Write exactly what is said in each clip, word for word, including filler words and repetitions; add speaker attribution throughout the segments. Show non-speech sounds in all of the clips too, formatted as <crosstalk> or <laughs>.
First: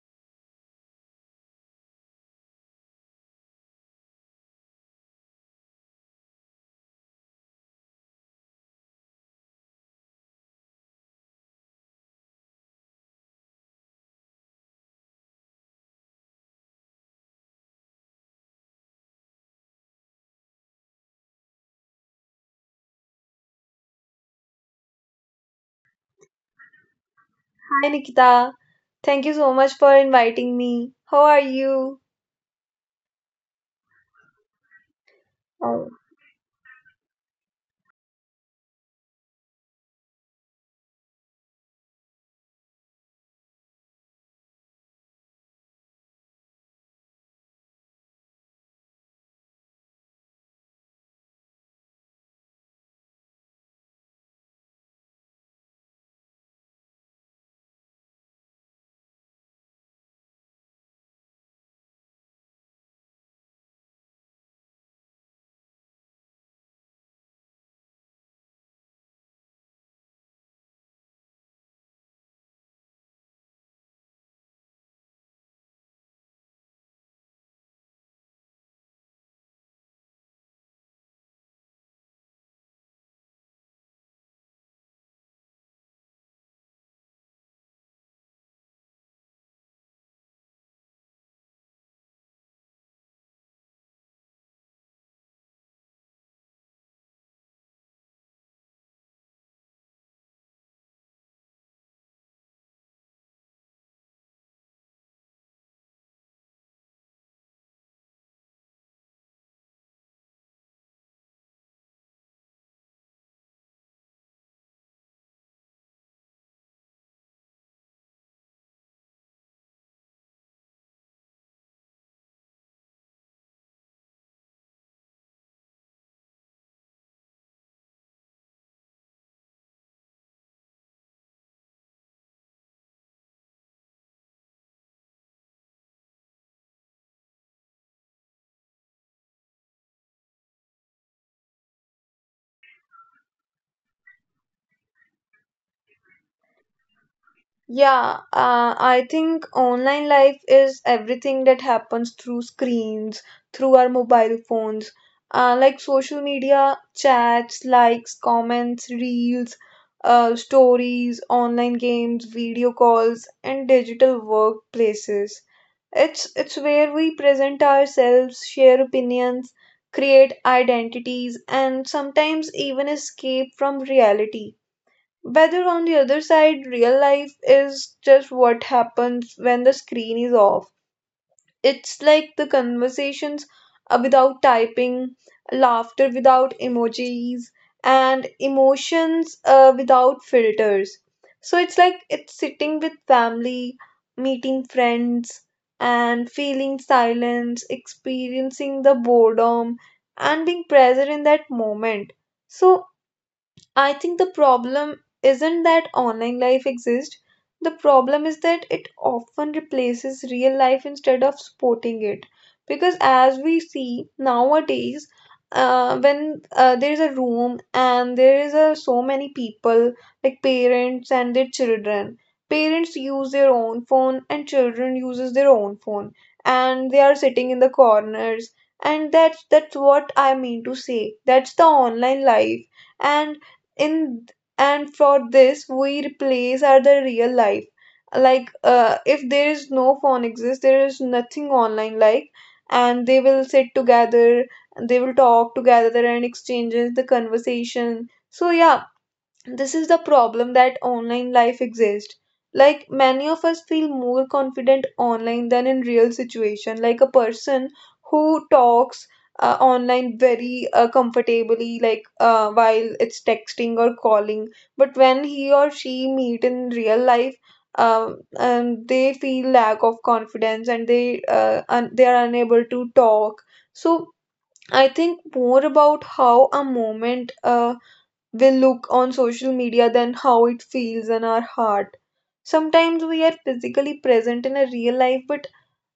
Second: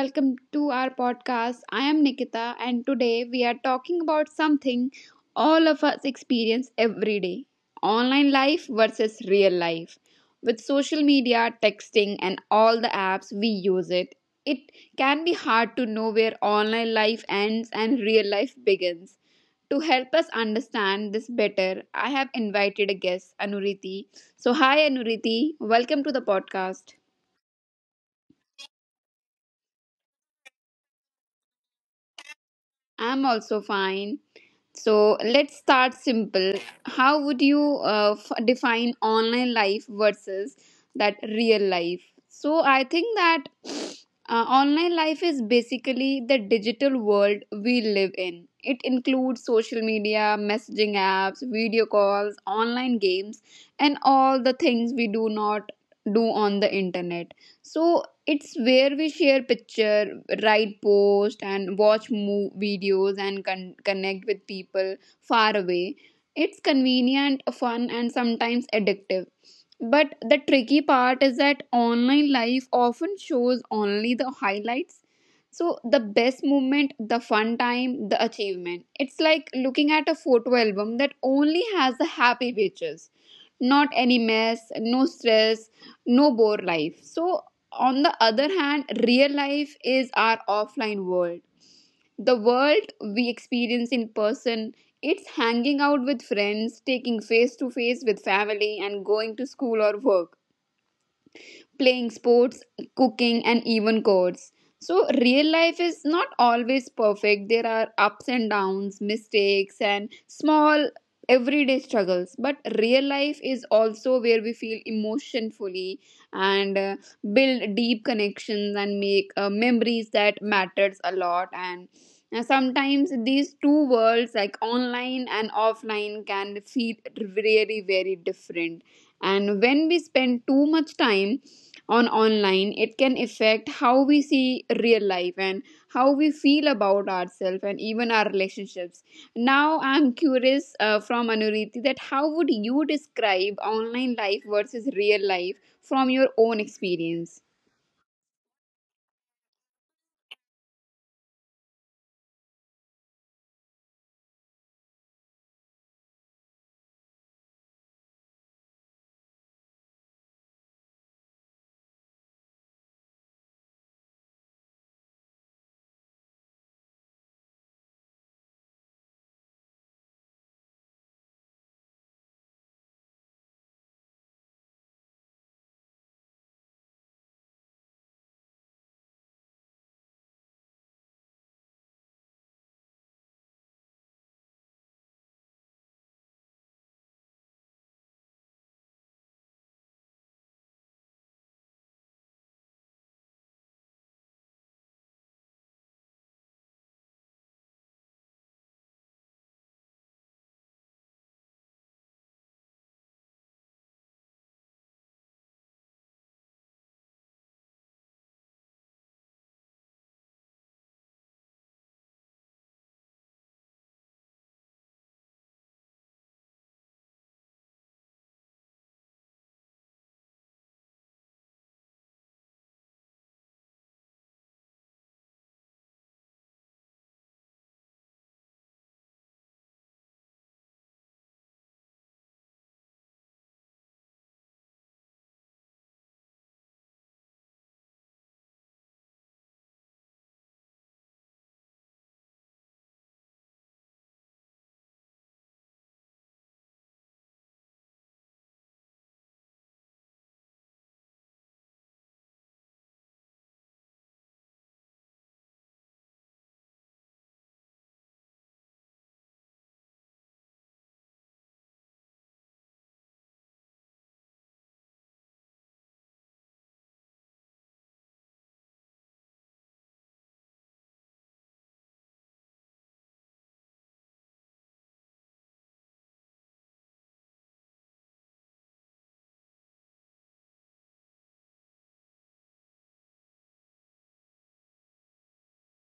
Speaker 1: welcome to our podcast. I am Nikita, and today we are talking about something all of us experience every day: online life versus real life. With social media, texting, and all the apps we use it, it can be hard to know where online life ends and real life begins. To help us understand this better, I have invited a guest, Anuriti. So, hi Anuriti, welcome to the podcast.
Speaker 2: Hi Nikita, thank you so much for inviting me. How are you?
Speaker 1: I'm also fine. So let's
Speaker 2: Oh.
Speaker 1: start simple. How would you uh, f- define online life versus that real life? So I think that uh, online life is basically the digital world we live in. It includes social media, messaging apps, video calls, online games, and all the things we do not do on the internet. So it's where we share picture, write post, and watch move videos, and con- connect with people far away. It's convenient, fun, and sometimes addictive, but the tricky part is that online life often shows only the highlights. So, the best moment, the fun time, the achievement. It's like looking at a photo album that only has the happy pictures, not any mess, no stress, no bore life. So, on the other hand, real life is our offline world, the world we experience in person. It's hanging out with friends, taking face to face with family, and going to school or work, playing sports, cooking, and even chords. So, real life is not always perfect. There are ups and downs, mistakes, and small everyday struggles. But real life is also where we feel emotionfully, and uh, build deep connections, and make uh, memories that matters a lot. And uh, sometimes these two worlds, like online and offline, can feel really very different. And when we spend too much time on online, it can affect how we see real life and how we feel about ourselves and even our relationships. Now I'm curious, uh, from Anuriti, that how would you describe online life versus real life from your own experience?
Speaker 2: Yeah, uh, I think online life is everything that happens through screens, through our mobile phones, uh, like social media, chats, likes, comments, reels, uh, stories, online games, video calls, and digital workplaces. It's it's where we present ourselves, share opinions, create identities, and sometimes even escape from reality. Whether on the other side, real life is just what happens when the screen is off. It's like the conversations uh, without typing, laughter without emojis, and emotions uh, without filters. So it's like it's sitting with family, meeting friends, and feeling silence, experiencing the boredom, and being present in that moment. So I think the problem isn't that online life exists. The problem is that it often replaces real life instead of supporting it. Because as we see nowadays, uh, when uh, there is a room and there is a, so many people, like parents and their children, parents use their own phone and children uses their own phone, and they are sitting in the corners. And that's that's what I mean to say. That's the online life and in and for this we replace are the real life like uh, if there is no phone exists, there is nothing online, like, and they will sit together, they will talk together and exchanges the conversation. So yeah, this is the problem that online life exists. Like many of us feel more confident online than in real situation. Like a person who talks uh, online very uh, comfortably, like uh, while it's texting or calling, but when he or she meet in real life, um, um, they feel lack of confidence and they uh, un- they are unable to talk. So I think more about how a moment uh, we look on social media than how it feels in our heart. Sometimes we are physically present in a real life but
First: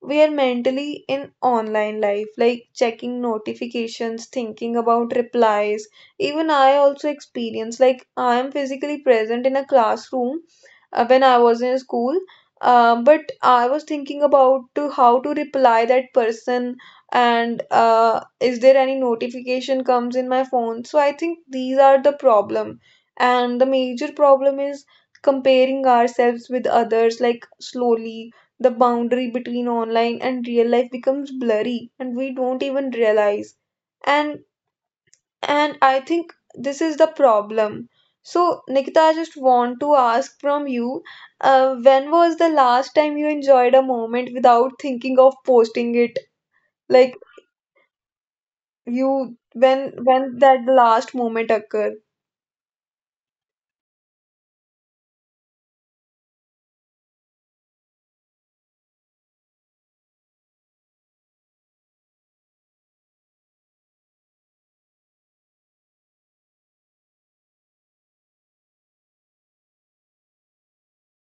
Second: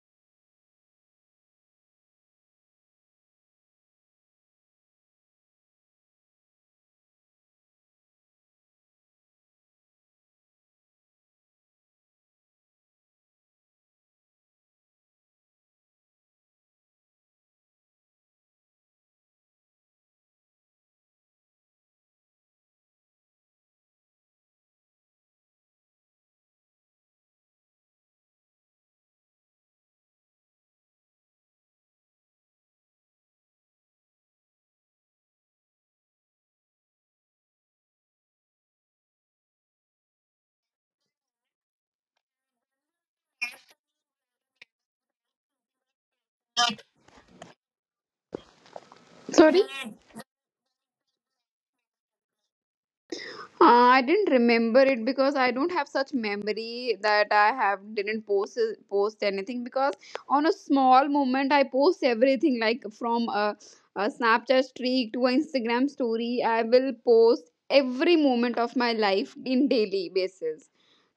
Speaker 2: we are mentally in online life, like checking notifications, thinking about replies. Even I also experience, like, I am physically present in a classroom uh, when I was in school, uh, but I was thinking about to how to reply that person and uh, is there any notification comes in my phone. So I think these are the problem, and the major problem is comparing ourselves with others, like slowly the boundary between online and real life becomes blurry and we don't even realize. And and I think this is the problem. So Nikita, I just want to ask from you, uh, when was the last time you enjoyed a moment without thinking of posting it? Like you
Speaker 1: Sorry.
Speaker 2: when when that last moment occurred?
Speaker 1: Uh, I didn't remember it because I don't have such memory that I have didn't post post anything, because on a small moment I post everything, like from a, a Snapchat streak to an Instagram story. I will post every moment of my life in daily basis.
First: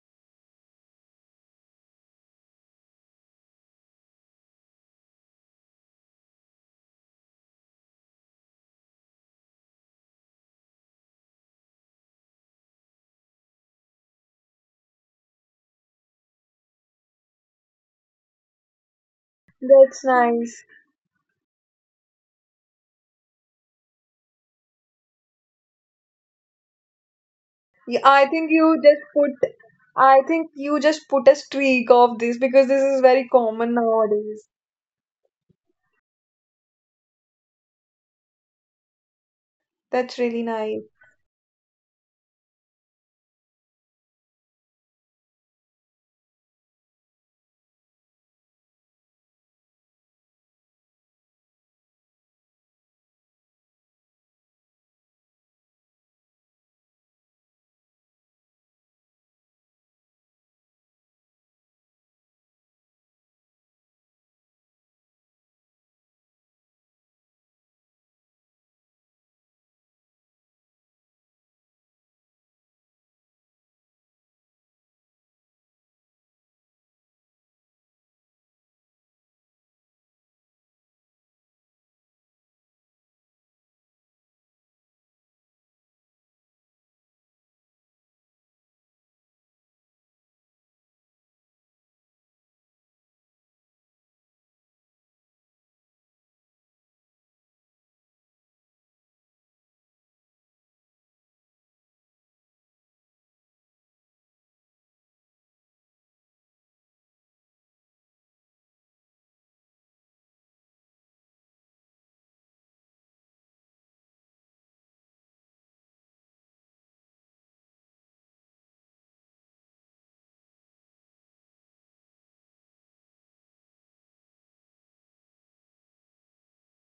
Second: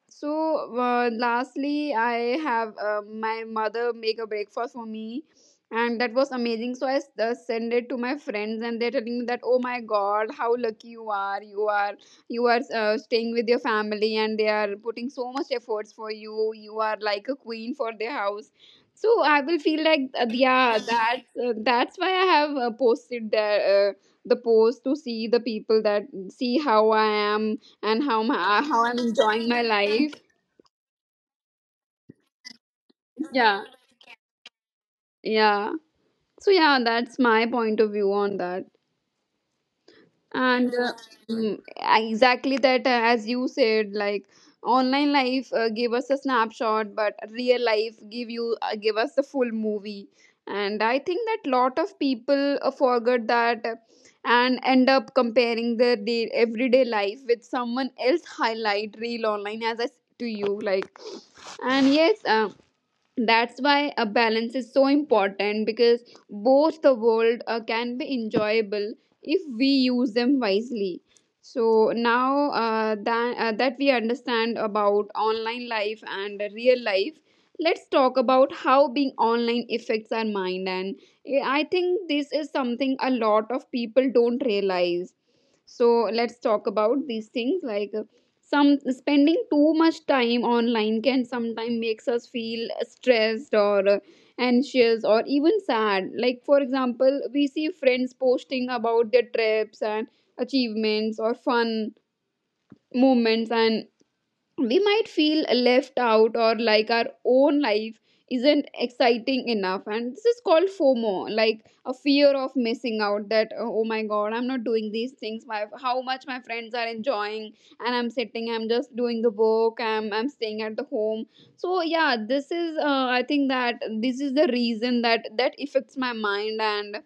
Speaker 1: So uh, lastly, I have uh, my mother make a breakfast for me, and that was amazing. So I s- uh, send it to my friends, and they're telling me that, oh my god, how lucky you are! You are you are uh, staying with your family, and they are putting so much efforts for you. You are like a queen for their house. So I will feel like
Speaker 2: That's
Speaker 1: uh, yeah,
Speaker 2: nice.
Speaker 1: that's uh, that's why I have uh, posted the uh, the post, to see the people that see how I am and
Speaker 2: Yeah,
Speaker 1: how
Speaker 2: I think
Speaker 1: my how
Speaker 2: you
Speaker 1: I'm
Speaker 2: just put
Speaker 1: enjoying my life.
Speaker 2: I think you just put a streak of this because this is very
Speaker 1: Yeah,
Speaker 2: common nowadays.
Speaker 1: yeah. So yeah, that's my point of view on that.
Speaker 2: That's really
Speaker 1: And uh,
Speaker 2: nice.
Speaker 1: mm, exactly that, uh, as you said, like online life uh, gave us a snapshot, but real life give you uh, give us the full movie. And I think that lot of people uh, forget that uh, and end up comparing their day, everyday life with someone else highlight real online, as I s- to you like. And yes. Um, that's why a balance is so important, because both the world uh, can be enjoyable if we use them wisely. So now uh, that, uh, that we understand about online life and real life, let's talk about how being online affects our mind. And eh, I think this is something a lot of people don't realize. So let's talk about these things. Like, some spending too much time online can sometimes makes us feel stressed or uh, anxious or even sad. Like, for example, we see friends posting about their trips and achievements or fun moments, and we might feel left out or like our own life isn't exciting enough. And this is called FOMO, like a fear of missing out, that uh, oh my god, I'm not doing these things, my how much my friends are enjoying, and i'm sitting i'm just doing the work, i'm i'm staying at the home. So yeah, this is uh, I think that this is the reason that that affects my mind. And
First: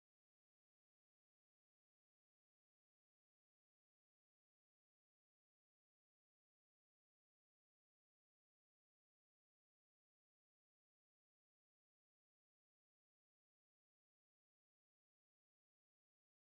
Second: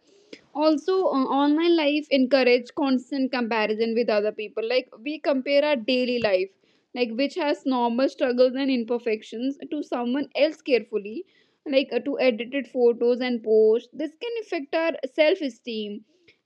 Speaker 1: also uh, online life encourage constant comparison with other people. Like we compare our daily life, like which has normal struggles and imperfections, to someone else carefully, like uh, to edited photos and posts. This can affect our self esteem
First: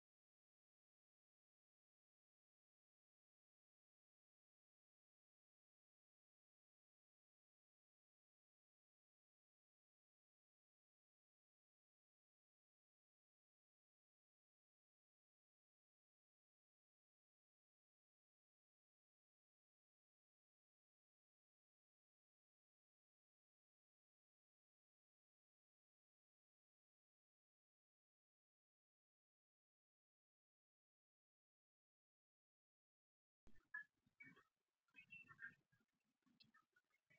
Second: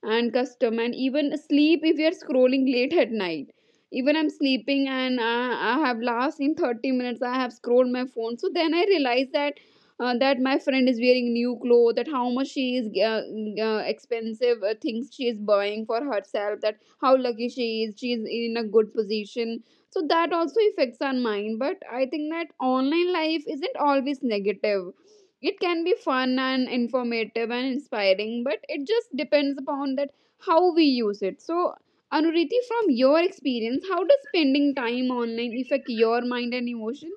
Speaker 1: and custom and even sleep if we are scrolling late at night. Even I'm sleeping, and uh, I have last in thirty minutes I have scrolled my phone. So then I realize that uh, that my friend is wearing new clothes, that how much she is uh, uh, expensive uh, things she is buying for herself, that how lucky she is, she is in a good position. So that also affects our mind. But I think that online life isn't always negative. It can be fun and informative and inspiring, but it just depends upon that how we use it. So, Anuriti, from your experience, how does spending time online affect your mind and emotion?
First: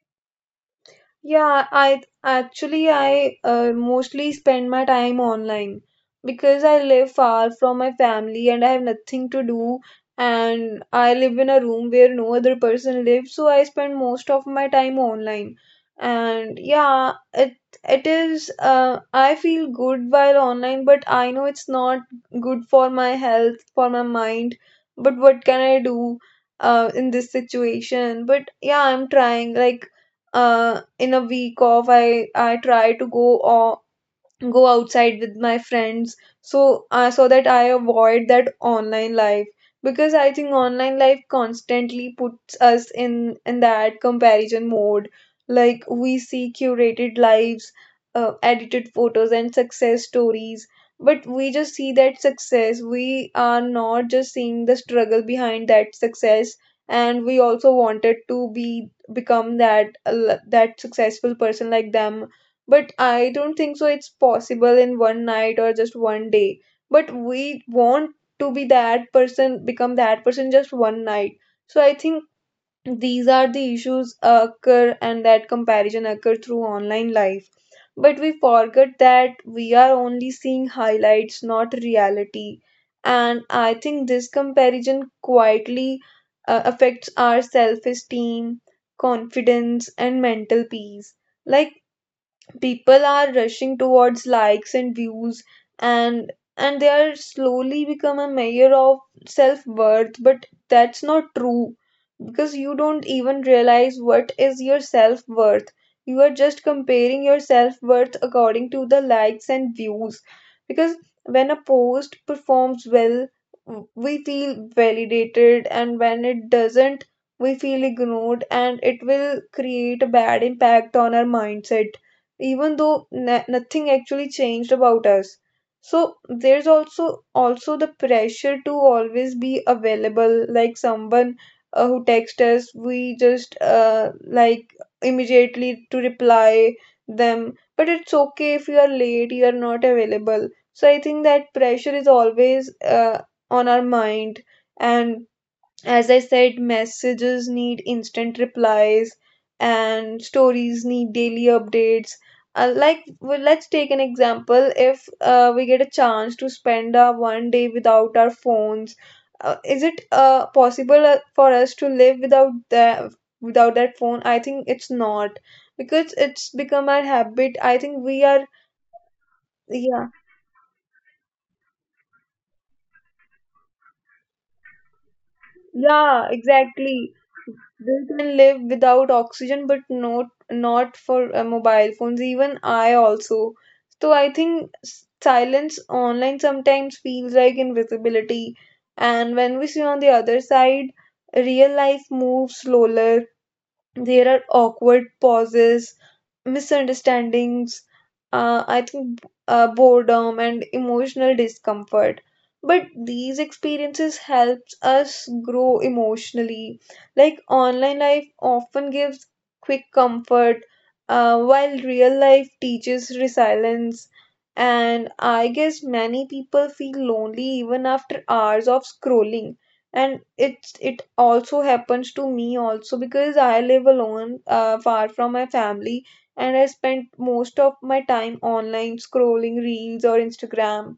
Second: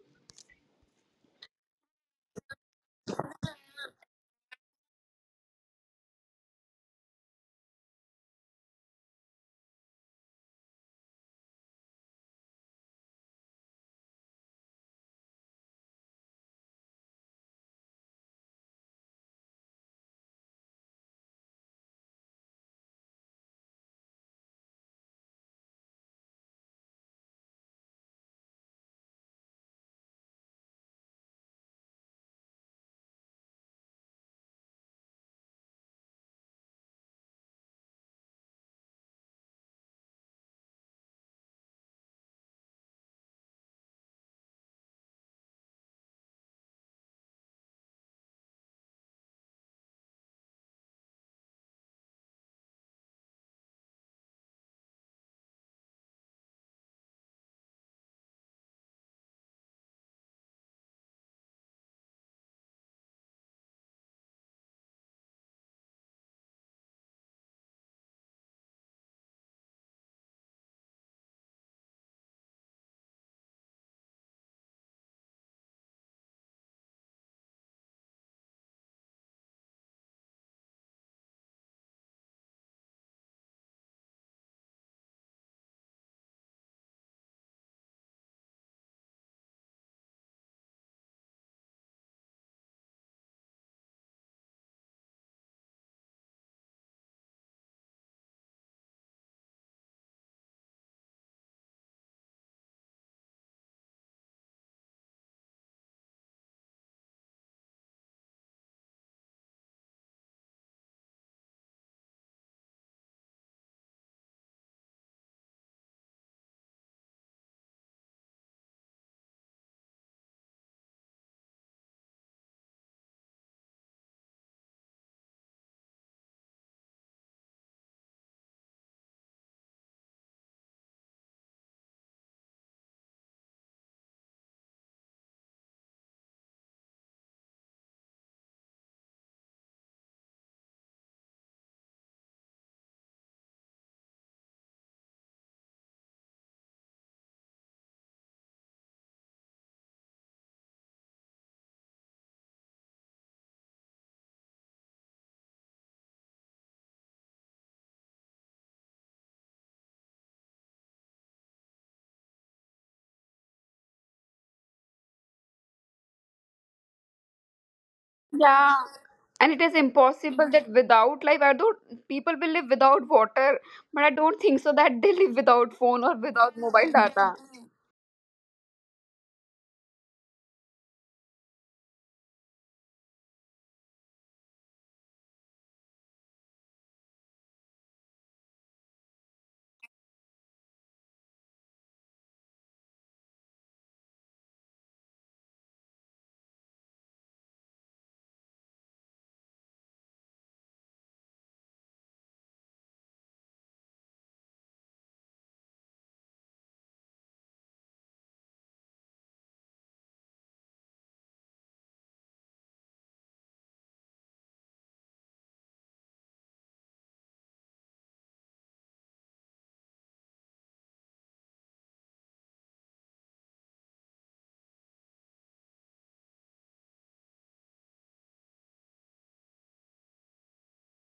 Speaker 2: Yeah, I actually I uh, mostly spend my time online because I live far from my family and I have nothing to do, and I live in a room where no other person lives, so I spend most of my time online. And yeah, it it is uh, I feel good while online, but I know it's not good for my health, for my mind. But what can I do uh, in this situation? But yeah, I'm trying, like uh, in a week off, I I try to go uh, go outside with my friends. So uh, so that I avoid that online life, because I think online life constantly puts us in in that comparison mode. Like we see curated lives, uh, edited photos and success stories, but we just see that success, we are not just seeing the struggle behind that success, and we also wanted to be become that uh, that successful person like them. But I don't think so it's possible in one night or just one day. But we want to be that person, become that person just one night. So I think these are the issues occur and that comparison occur through online life. But we forget that we are only seeing highlights, not reality. And I think this comparison quietly uh, affects our self-esteem, confidence, and mental peace. Like people are rushing towards likes and views, and and they are slowly become a measure of self-worth, but that's not true, because you don't even realize what is your self-worth. You are just comparing your self-worth according to the likes and views. Because when a post performs well, w- we feel validated, and when it doesn't, we feel ignored, and it will create a bad impact on our mindset, even though na nothing actually changed about us. So there's also also the pressure to always be available, like someone uh, who texts us, we just uh, like immediately to reply them. But it's okay if you are late, you are not available. So I think that pressure is always uh, on our mind. And as I said, messages need instant replies and stories need daily updates. Uh, like, well, let's take an example. If uh, we get a chance to spend uh, one day without our phones, uh, is it uh, possible uh, for us to live without that, without that phone? I think it's not, because it's become our habit. I think we are,
Speaker 1: And it is
Speaker 2: yeah.
Speaker 1: impossible that without life, I don't, people will live without water, but I don't think so that they live without phone or
Speaker 2: Yeah,
Speaker 1: without mobile
Speaker 2: exactly.
Speaker 1: data.
Speaker 2: They can live without oxygen, but not not for uh, mobile phones. Even I also. So I think s- silence online sometimes feels like invisibility, and when we see on the other side, real life moves slower. There are awkward pauses, misunderstandings, uh, I think uh, boredom and emotional discomfort. But these experiences helps us grow emotionally. Like online life often gives quick comfort, uh, while real life teaches resilience. And I guess many people feel lonely even after hours of scrolling, and it's it also happens to me also, because I live alone uh, far from my family, and I spend most of my time online scrolling reels or Instagram.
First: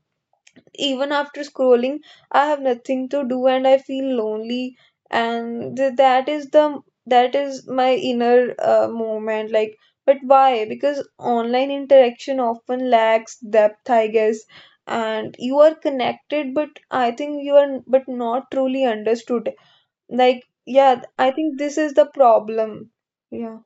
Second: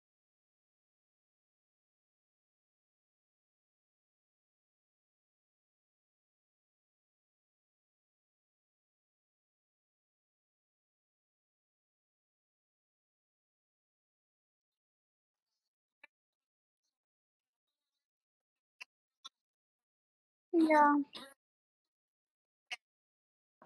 Speaker 2: Even after scrolling, I have nothing to do and I feel lonely. And th- that is the, that is my inner uh, moment. Like, but why? Because online interaction often lacks depth, I guess. And you are connected, but I think you are but not truly understood. Like,
Speaker 1: <laughs>
Speaker 2: yeah,
Speaker 1: Yeah.
Speaker 2: I think this is the problem. Yeah.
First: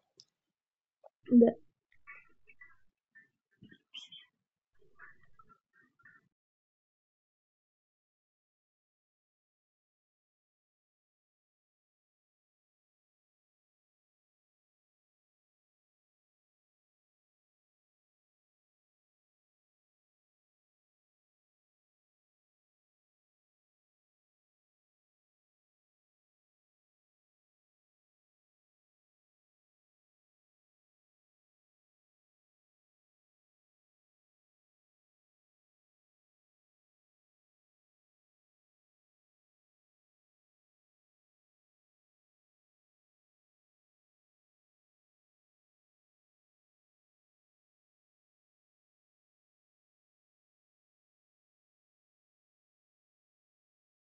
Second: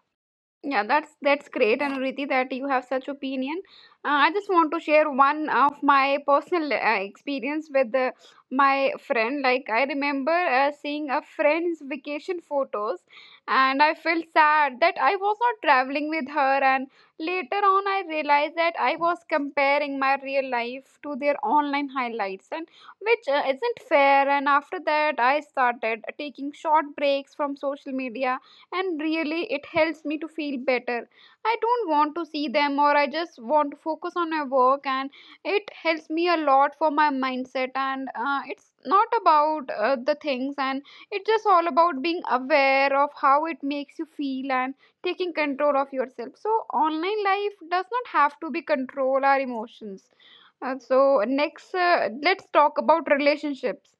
Speaker 1: Yeah, that's that's
Speaker 2: The-
Speaker 1: great, Anuruti, that you have such opinion. Uh, I just want to share one of my personal uh, experience with uh, my friend. Like, I remember uh, seeing a friend's vacation photos, and I felt sad that I was not traveling with her. And later on, I realized that I was comparing my real life to their online highlights, and which uh, isn't fair. And after that, I started taking short breaks from social media, and really it helps me to feel better. I don't want to see them, or I just want to focus on my work, and it helps me a lot for my mindset. And uh, it's not about uh, the things, and it's just all about being aware of how it makes you feel and taking control of yourself. So online life does not have to be control our emotions. Uh, so next uh, let's talk about relationships.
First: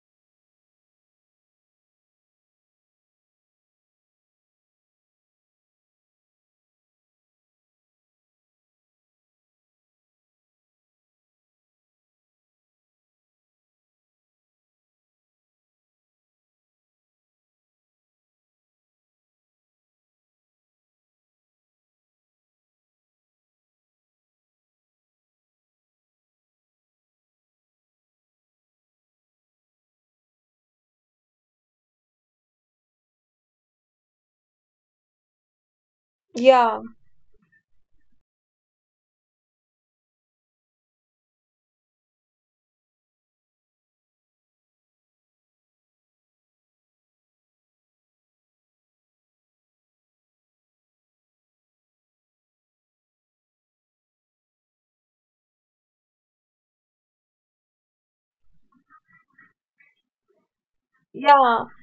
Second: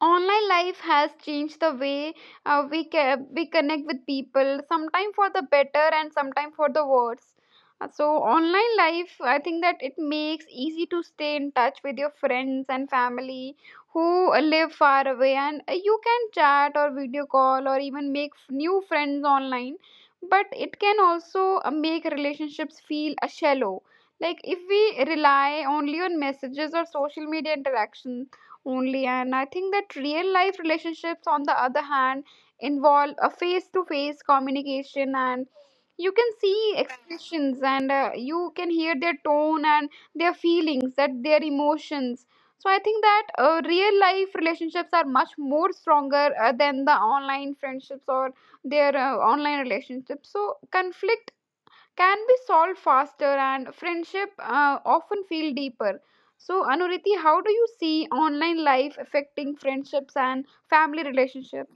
Speaker 1: Online life has changed the way uh, we ca- we connect with people, sometimes for the better and sometimes for the worse. Uh, so online life, I think that it makes easy to stay in touch with your friends and family who uh, live far away, and uh, you can chat or video call or even make f- new friends online. But it can also uh, make relationships feel uh, shallow, like if we rely only on messages or social media interactions only. And I think that real life relationships, on the other hand, involve a face to face communication, and you can see
Speaker 2: Yeah.
Speaker 1: expressions, and uh, you can hear their tone and their feelings, that their emotions. So I think that uh, real life relationships are much more stronger uh, than the online friendships or their uh, online relationships. So conflict can be solved faster, and friendship uh, often feel deeper. So, Anuriti, how do you see online life affecting friendships and family
Speaker 2: Yeah.
Speaker 1: relationships?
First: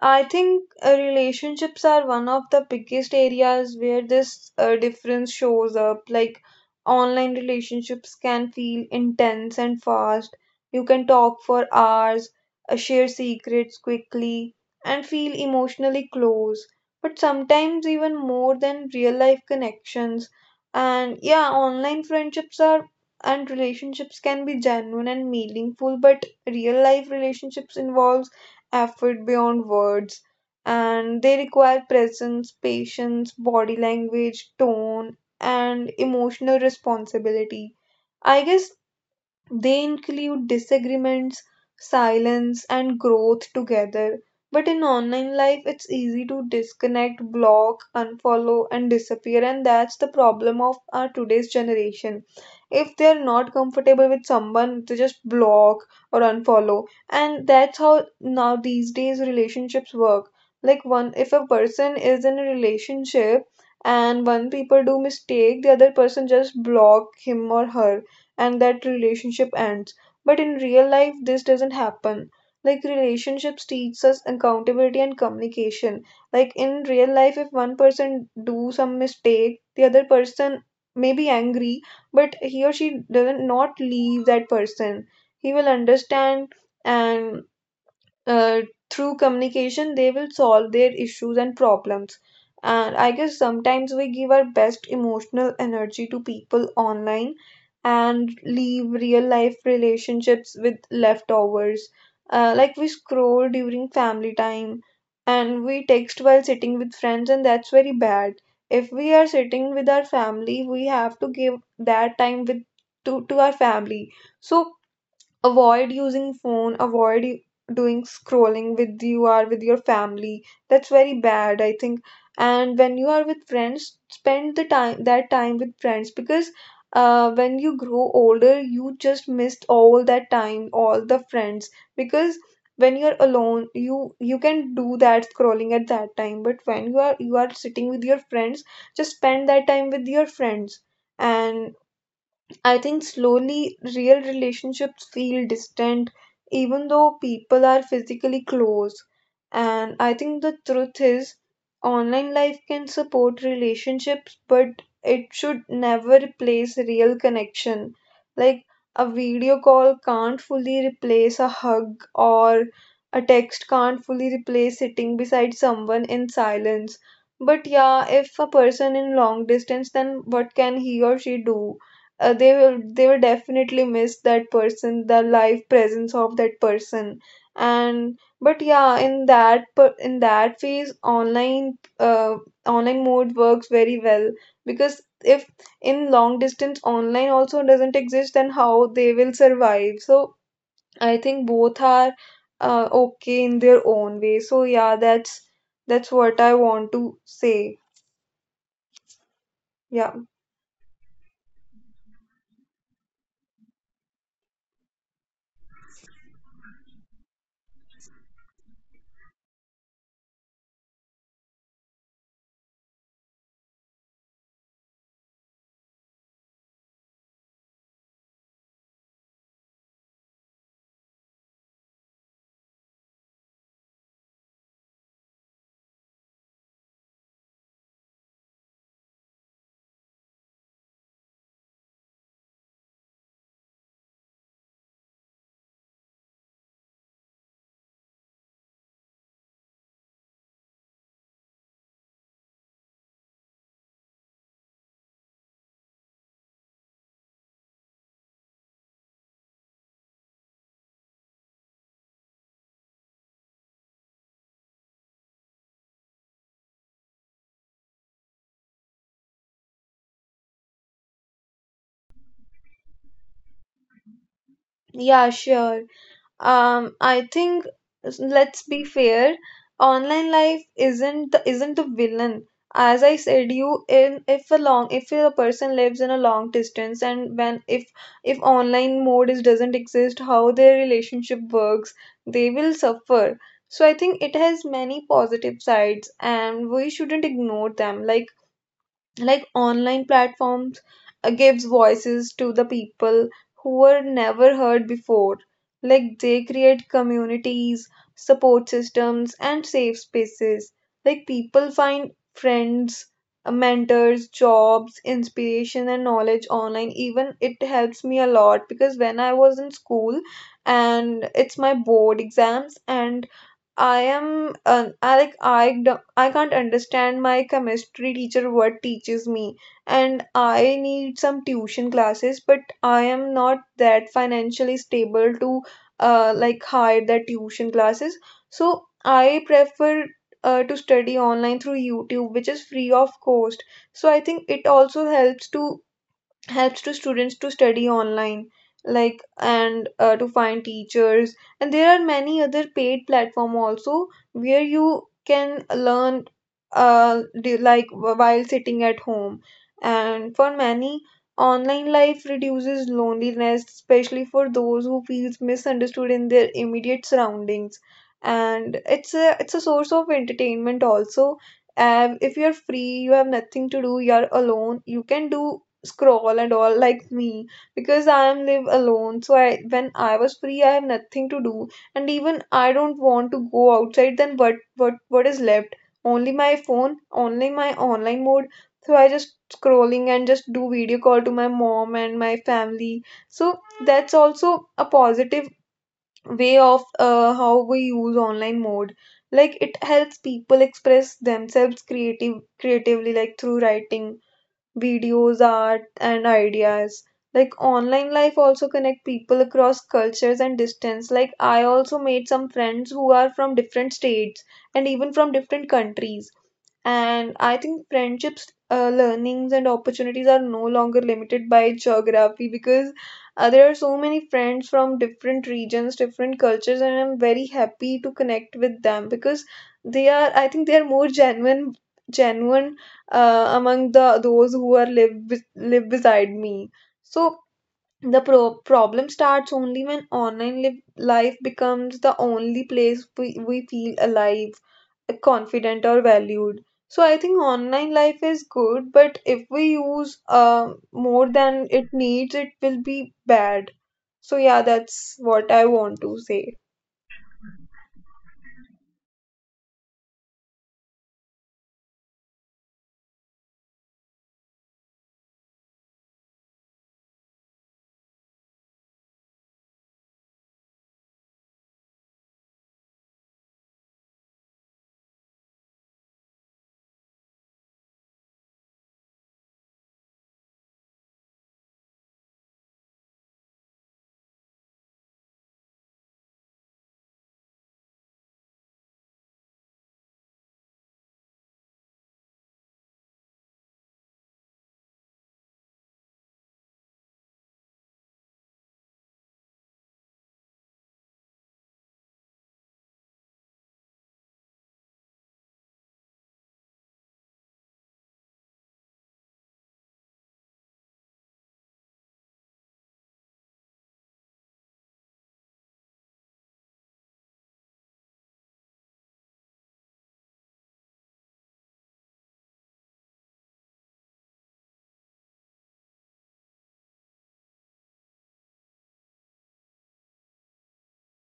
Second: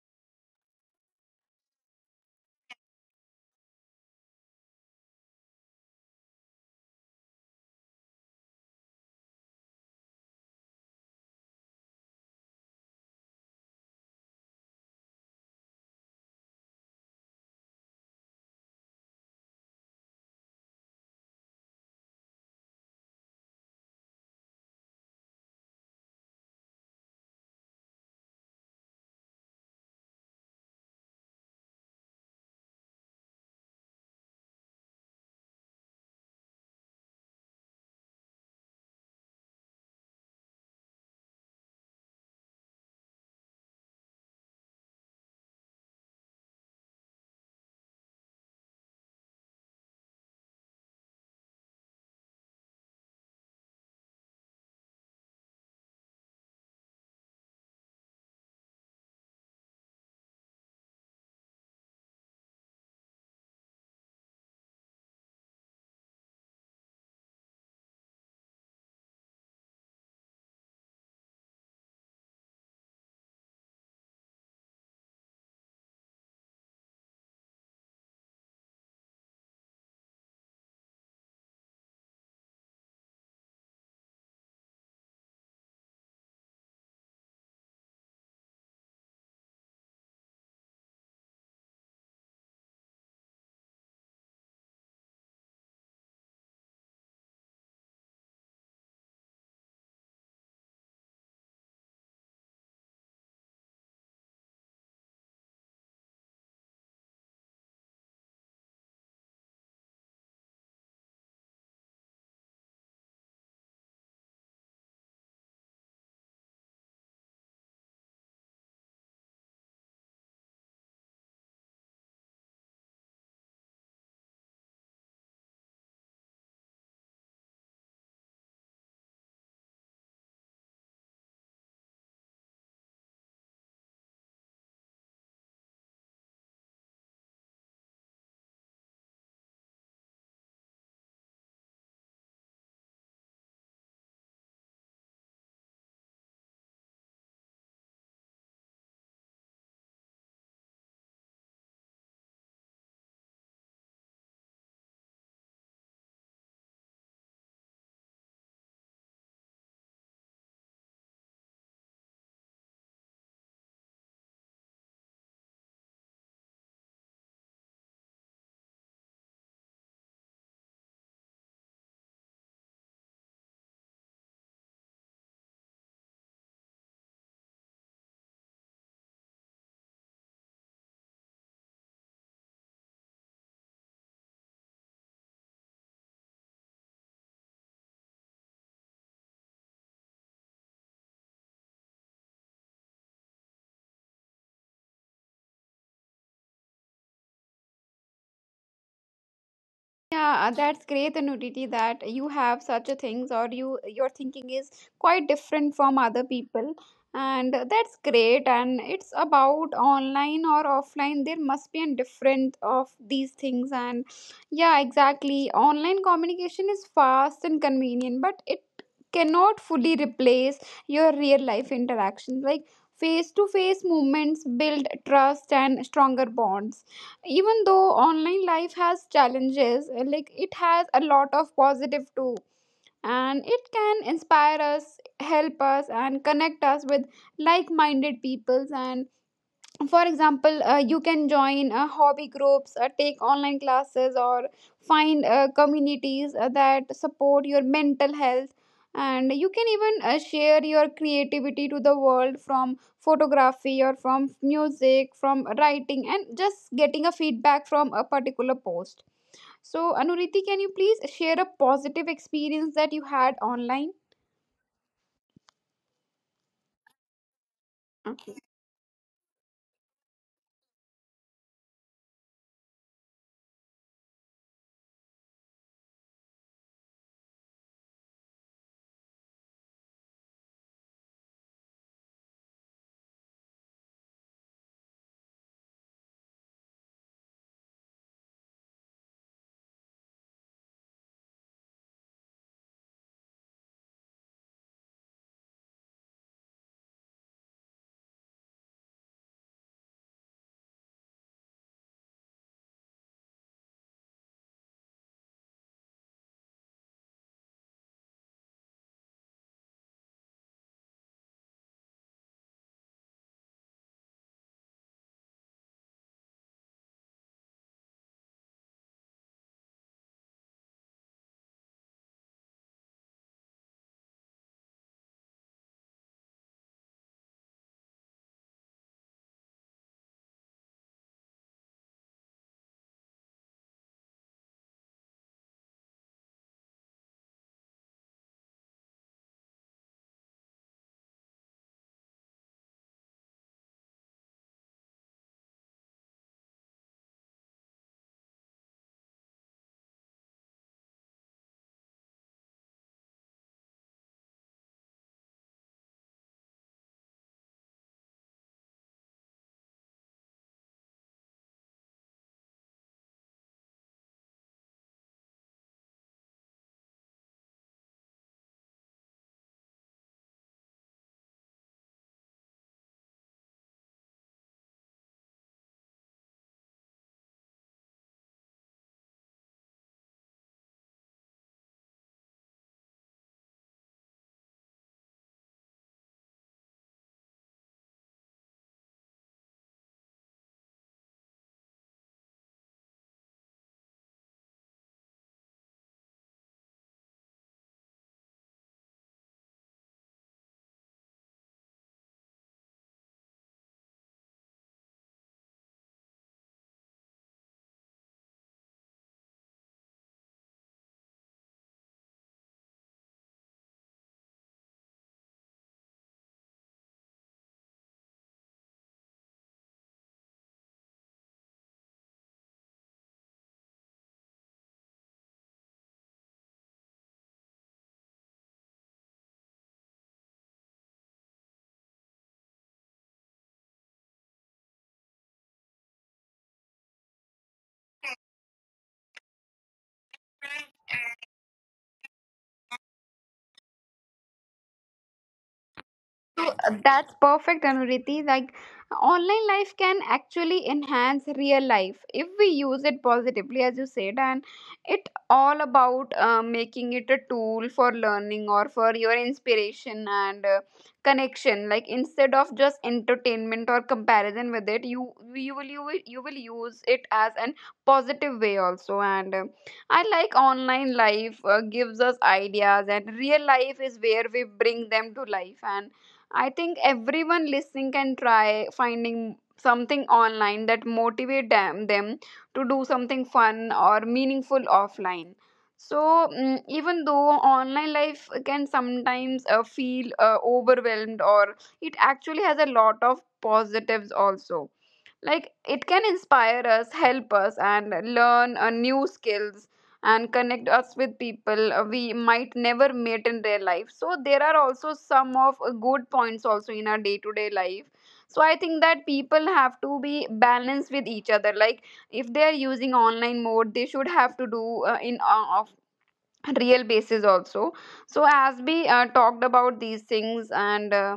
Speaker 2: I think uh, relationships are one of the biggest areas where this uh, difference shows up. Like online relationships can feel intense and fast. You can talk for hours, uh, share secrets quickly, and feel emotionally close. But sometimes even more than real life connections. And yeah, online friendships are and relationships can be genuine and meaningful, but real life relationships involve effort beyond words, and they require presence, patience, body language, tone, and emotional responsibility. I guess they include disagreements, silence, and growth together. But in online life, it's easy to disconnect, block, unfollow, and disappear, and that's the problem of our today's generation. If they're not comfortable with someone, they just block or unfollow, and that's how now these days relationships work. Like one, if a person is in a relationship and one people do mistake, the other person just block him or her, and that relationship ends. But in real life, this doesn't happen. Like relationships teach us accountability and communication. Like in real life, if one person do some mistake, the other person may be angry, but he or she doesn't not leave that person. He will understand, and uh, through communication they will solve their issues and problems. And I guess sometimes we give our best emotional energy to people online and leave real life relationships with leftovers. Uh, like, we scroll during family time and we text while sitting with friends, and that's very bad. If we are sitting with our family, we have to give that time with, to, to our family. So avoid using phone, avoid u- doing scrolling with, you are with your family. That's very bad, I think. And when you are with friends, spend the time, that time with friends, because uh, when you grow older, you just missed all that time, all the friends. Because when you're alone, you you can do that scrolling at that time. But when you are you are sitting with your friends, just spend that time with your friends. And I think slowly real relationships feel distant, even though people are physically close. And I think the truth is, online life can support relationships, but it should never replace real connection. Like a video call can't fully replace a hug, or a text can't fully replace sitting beside someone in silence. But yeah, if a person in long distance, then what can he or she do? uh, they will they will definitely miss that person, the live presence of that person. And but yeah in that per- in that phase, online uh, online mode works very well, because if in long distance online also doesn't exist, then how they will survive? So I think both are uh, okay in their own way, so yeah that's that's what I want to say. Yeah.
Speaker 1: Yeah, that's great, Nuditi, that you have such a things, or you your thinking is quite different from other people. And that's great. And it's about online or offline. There must be a different of these things. And yeah, exactly. Online communication is fast and convenient, but it cannot fully replace your real life interactions. Like face to face moments build trust and stronger bonds. Even though online life has challenges, uh, like, it has a lot of positive too, and it can inspire us, help us, and connect us with like-minded peoples. And for example, uh, you can join uh, hobby groups, uh, take online classes, or find uh, communities uh, that support your mental health. And you can even uh, share your creativity to the world, from photography or from music, from writing, and just getting a feedback from a particular post. So, Anuriti, can you please share a positive experience that you had online?
Speaker 2: Yeah, sure. Um, I think let's be fair. Online life isn't the, isn't the villain. As I said, you in if a long if a person lives in a long distance, and when if if online mode is doesn't exist, how their relationship works, they will suffer. So I think it has many positive sides and we shouldn't ignore them. Like like online platforms uh, gives voices to the people who were never heard before, like they create communities, support systems, and safe spaces. Like people find friends, uh, mentors, jobs, inspiration, and knowledge online. Even it helps me a lot, because when I was in school and it's my board exams, and I am uh, I like I do, not I can't understand my chemistry teacher what teaches me, and I need some tuition classes, but I am not that financially stable to uh, like hire the tuition classes. So I prefer uh, to study online through YouTube, which is free of cost. So I think it also helps to helps to students to study online, like and uh, to find teachers. And there are many other paid platform also where you can learn, uh, do- like while sitting at home. And for many, online life reduces loneliness, especially for those who feels misunderstood in their immediate surroundings. And it's a it's a source of entertainment also. Um, if you're free, you have nothing to do, you're alone, you can do scroll and all like me, because I am live alone. So I when I was free, I have nothing to do, and even I don't want to go outside. Then what what what is left? Only my phone, only my online mode. So I just scrolling and just do video call to my mom and my family. So that's also a positive way of uh, how we use online mode. Like it helps people express themselves creative creatively, like through writing, videos, art, and ideas. Like online life also connect people across cultures and distance. Like I also made some friends who are from different states and even from different countries. And I think friendships, uh, learnings, and opportunities are no longer limited by geography, because uh, there are so many friends from different regions, different cultures, and I'm very happy to connect with them because they are, I think, they are more genuine, genuine uh, among the those who are live with, live beside me. So the pro- problem starts only when online live- life becomes the only place we, we feel alive, confident, or valued. So I think online life is good, but if we use uh, more than it needs, it will be bad. So yeah, that's what I want to say.
Speaker 1: So uh, that's perfect, Anuriti. Like, online life can actually enhance real life if we use it positively, as you said, and it all about uh, making it a tool for learning or for your inspiration and uh, connection. Like, instead of just entertainment or comparison with it, you you will you will, you will use it as an positive way also. And uh, I like online life uh, gives us ideas, and real life is where we bring them to life. And I think everyone listening can try finding something online that motivate them, them to do something fun or meaningful offline. So mm, even though online life can sometimes uh, feel uh, overwhelmed or it actually has a lot of positives also, like it can inspire us, help us, and learn uh, new skills and connect us with people uh, we might never meet in their life. So there are also some of uh, good points also in our day to day life. So I think that people have to be balanced with each other. Like if they are using online mode, they should have to do uh, in uh, of real basis also. So as we uh, talked about these things, and uh,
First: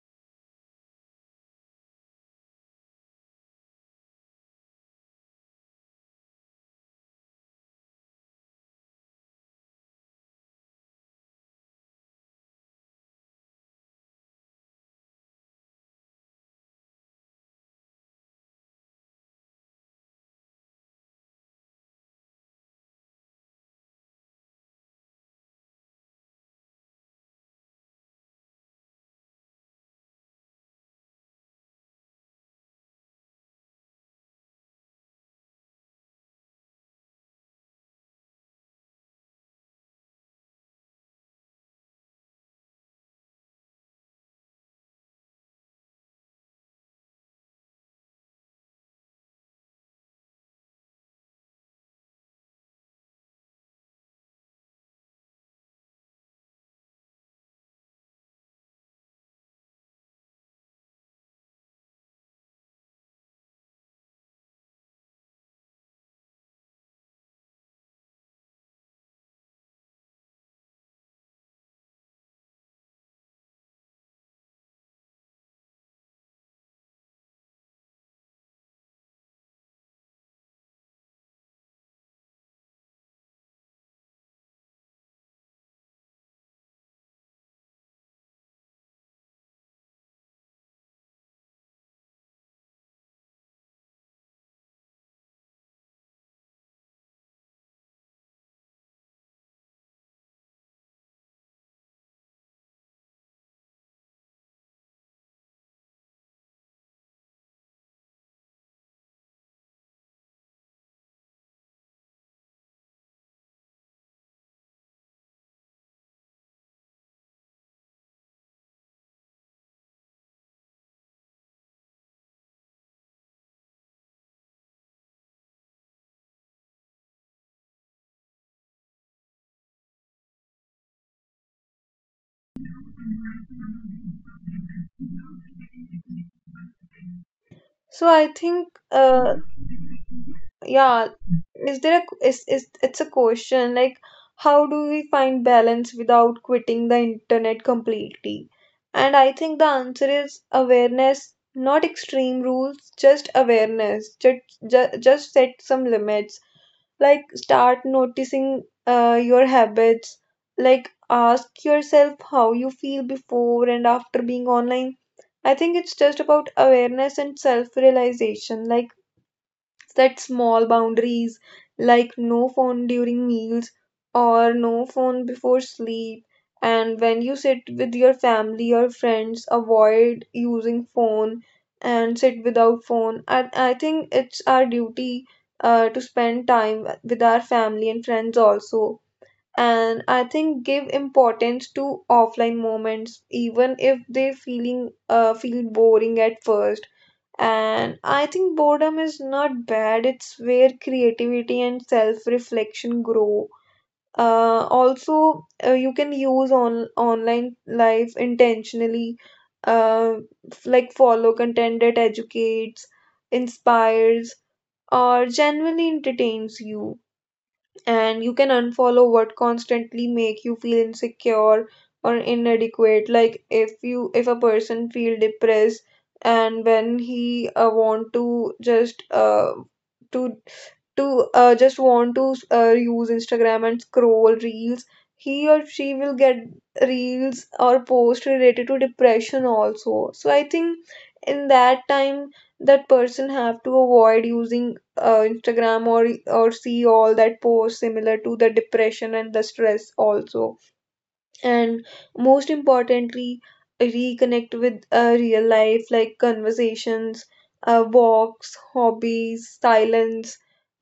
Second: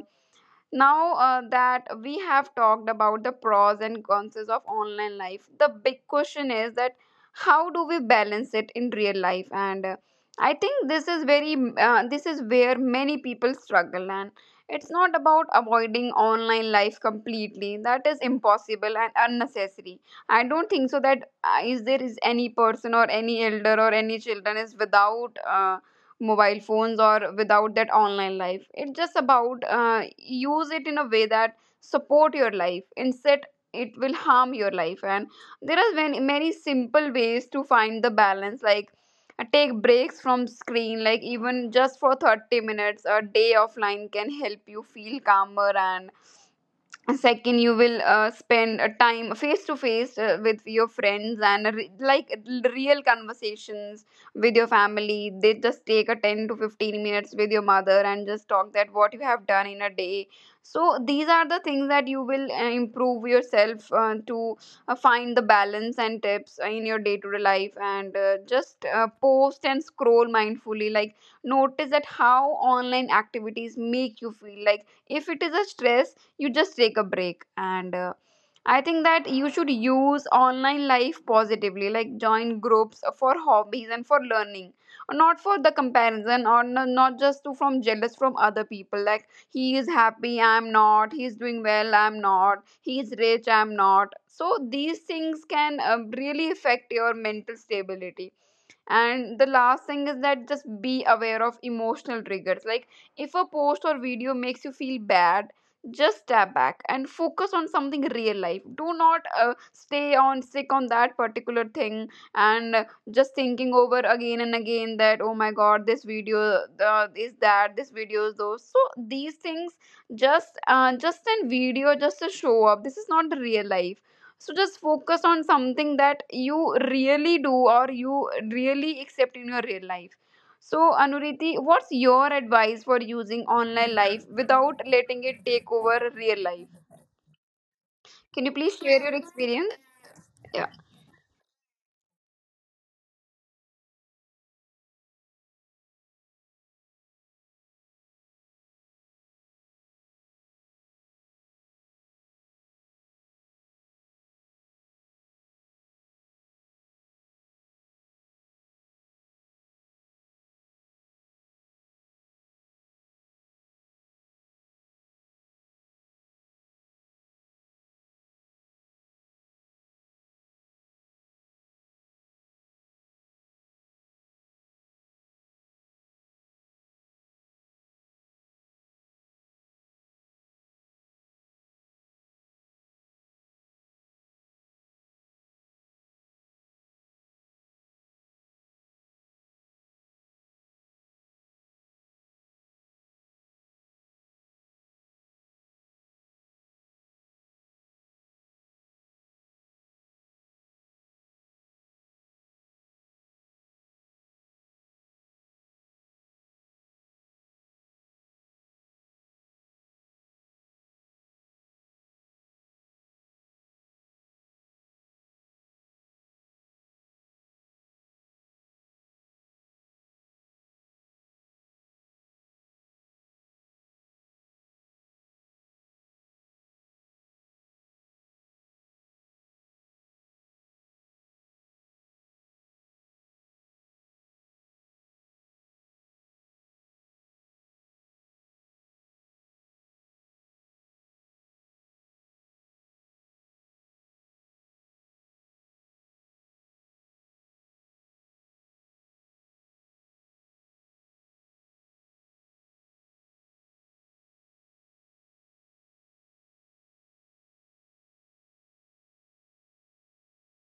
Speaker 1: now uh, that we have talked about the pros and cons of online life, the big question is that how do we balance it in real life? And uh, I think this is very uh, this is where many people struggle, and it's not about avoiding online life completely. That is impossible and unnecessary. I don't think so that uh, is there is any person or any elder or any children is without. Uh, mobile phones or without that online life, it's just about uh, use it in a way that support your life, instead it will harm your life. And there are many, many simple ways to find the balance, like uh, take breaks from screen, like even just for thirty minutes a day offline can help you feel calmer. And second, you will uh, spend a time face to face uh, with your friends, and a re- like real conversations with your family. They just take a ten to fifteen minutes with your mother and just talk that what you have done in a day. So these are the things that you will uh, improve yourself uh, to uh, find the balance and tips in your day to day life. And uh, just uh, post and scroll mindfully, like notice that how online activities make you feel. Like if it is a stress, you just take a break. And uh, I think that you should use online life positively, like join groups for hobbies and for learning, not for the comparison. Or no, not just to from jealous from other people, like he is happy, I'm not; he's doing well, I'm not; he's rich, I'm not. So these things can um, really affect your mental stability. And the last thing is that just be aware of emotional triggers. Like if a post or video makes you feel bad, just step back and focus on something real life. Do not uh, stay on sick on that particular thing. And uh, just thinking over again and again that, oh my god, this video uh, is that, this video is those. So these things, just uh, just in video, just to show up, this is not the real life. So just focus on something that you really do or you really accept in your real life. So, Anuriti, what's your advice for using online life without letting it take over real life?
Speaker 2: So I
Speaker 1: Can you
Speaker 2: think,
Speaker 1: please share your
Speaker 2: uh,
Speaker 1: experience? Yeah.
Speaker 2: yeah, is there a is, is it's a question like how do we find balance without quitting the internet completely? And I think the answer is awareness, not extreme rules, just awareness. Just just, just set some limits. Like start noticing uh, your habits, like ask yourself how you feel before and after being online. I think it's just about awareness and self realization. Like set small boundaries, like no phone during meals or no phone before sleep. And when you sit with your family or friends, avoid using phone and sit without phone. i, I think it's our duty uh, to spend time with our family and friends also. And I think give importance to offline moments, even if they feeling uh, feel boring at first. And I think boredom is not bad, it's where creativity and self-reflection grow. Uh, also, uh, you can use on online life intentionally, uh, f- like follow content that educates, inspires, or genuinely entertains you. And you can unfollow what constantly make you feel insecure or inadequate. Like if you if a person feel depressed, and when he uh, want to just uh, to to uh, just want to uh, use Instagram and scroll reels, he or she will get reels or posts related to depression also. So I think in that time that person have to avoid using uh, Instagram, or or see all that posts similar to the depression and the stress also. And most importantly, reconnect with uh, real life, like conversations, uh, walks, hobbies, silence.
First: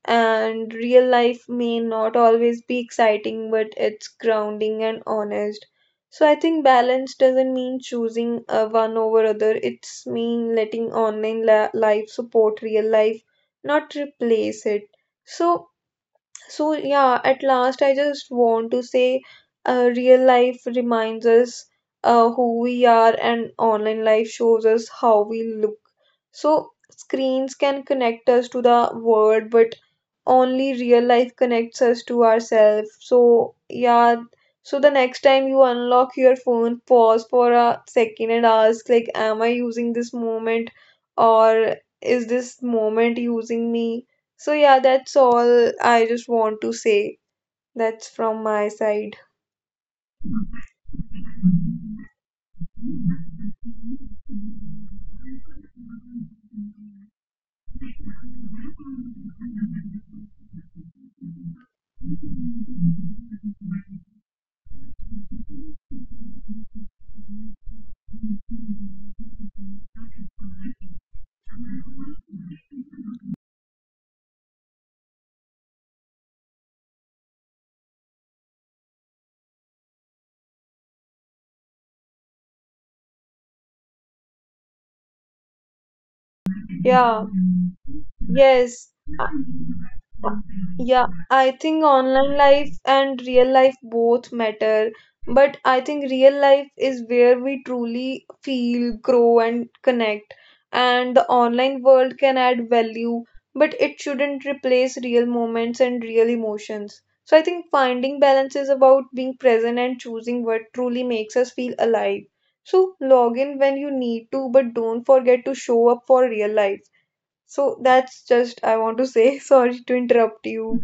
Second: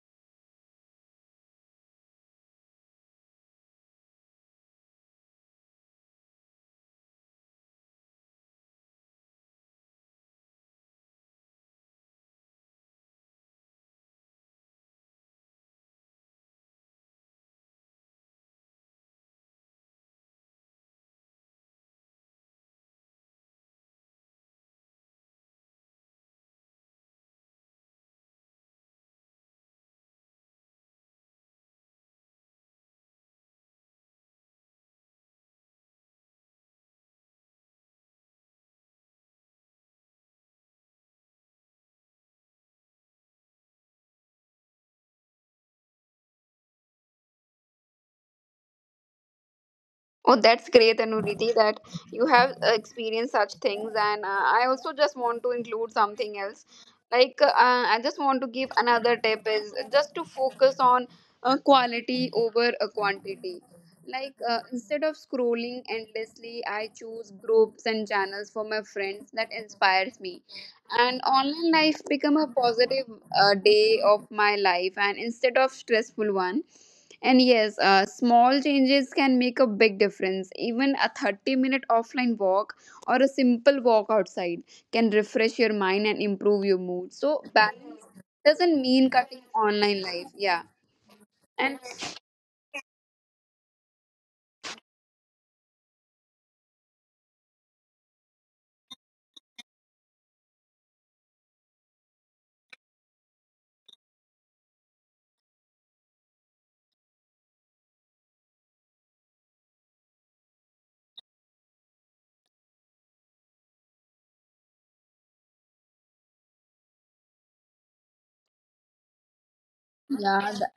Speaker 2: And real life may not always be exciting, but it's grounding and honest. So I think balance doesn't mean choosing uh, one over other. It's mean letting online la- life support real life, not replace it. So so, yeah, at last, I just want to say uh, real life reminds us uh, who we are, and online life shows us how we look. So screens can connect us to the world, but only real life connects us to ourselves. So, yeah, so the next time you unlock your phone, pause for a second and ask, like, am I using this moment, or is this moment using me? So yeah, that's all I just want to say. That's from my side.
Speaker 1: Oh, that's great, Anuriti, that you have uh, experienced such things. And uh, I also just want to include something else. Like, uh, I just want to give another tip is just to focus on uh, quality over uh, quantity. Like, uh, instead of scrolling endlessly, I choose groups and channels for my friends that inspires me. And online life become a positive uh, day of my life and instead of stressful one. And yes, uh, small changes can make a big difference. Even a thirty minute offline walk or a simple walk outside can refresh your mind and improve your mood.
Speaker 2: Yeah.
Speaker 1: So, balance doesn't
Speaker 2: Yes.
Speaker 1: mean cutting online life.
Speaker 2: I-
Speaker 1: Yeah.
Speaker 2: Yeah, I
Speaker 1: And
Speaker 2: think online life and real life both matter, but I think real life is where we truly feel, grow, and connect. And the online world can add value, but it shouldn't replace real moments and real emotions. So I think finding balance is about being present and choosing what truly makes us feel alive. So log in when you need to, but don't forget to show up for real life. So that's just I want to say <laughs> sorry to interrupt
Speaker 1: yeah,
Speaker 2: you.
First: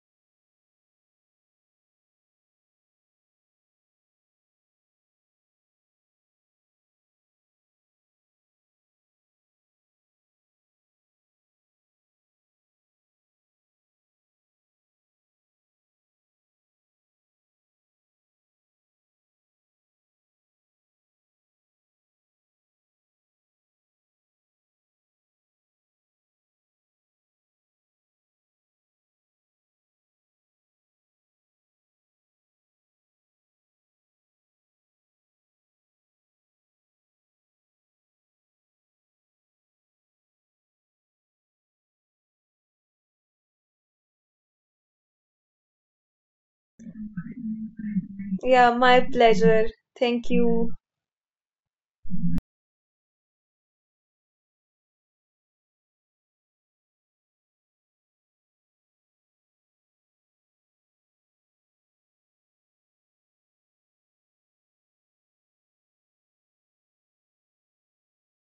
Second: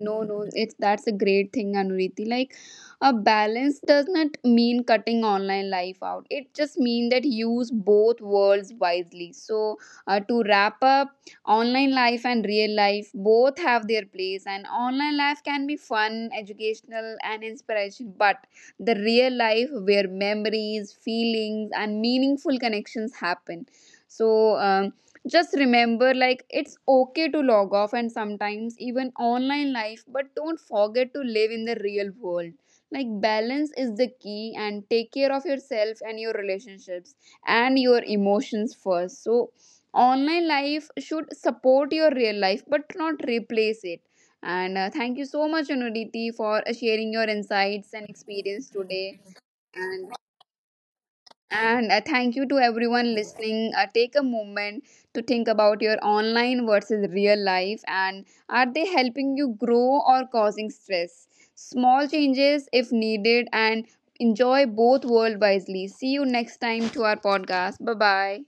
Speaker 1: no, no, it's that's a great thing, Anuriti. Like a balance does not mean cutting online life out. It just means that use both worlds wisely. So uh, to wrap up, online life and real life both have their place, and online life can be fun, educational, and inspiration. But the real life where memories, feelings, and meaningful connections happen. So um, just remember, like it's okay to log off and sometimes even online life, but don't forget to live in the real world. Like balance is the key, and take care of yourself and your relationships and your emotions first. So online life should support your real life but not replace it. And uh, thank you so much, Anuditi, for uh, sharing your insights and experience
Speaker 2: Yeah, my
Speaker 1: today.
Speaker 2: pleasure.
Speaker 1: and
Speaker 2: Thank you.
Speaker 1: and uh, thank you to everyone listening. Uh, take a moment to think about your online versus real life, and are they helping you grow or causing stress? Small changes if needed, and enjoy both world wisely. See you next time to our podcast. Bye bye.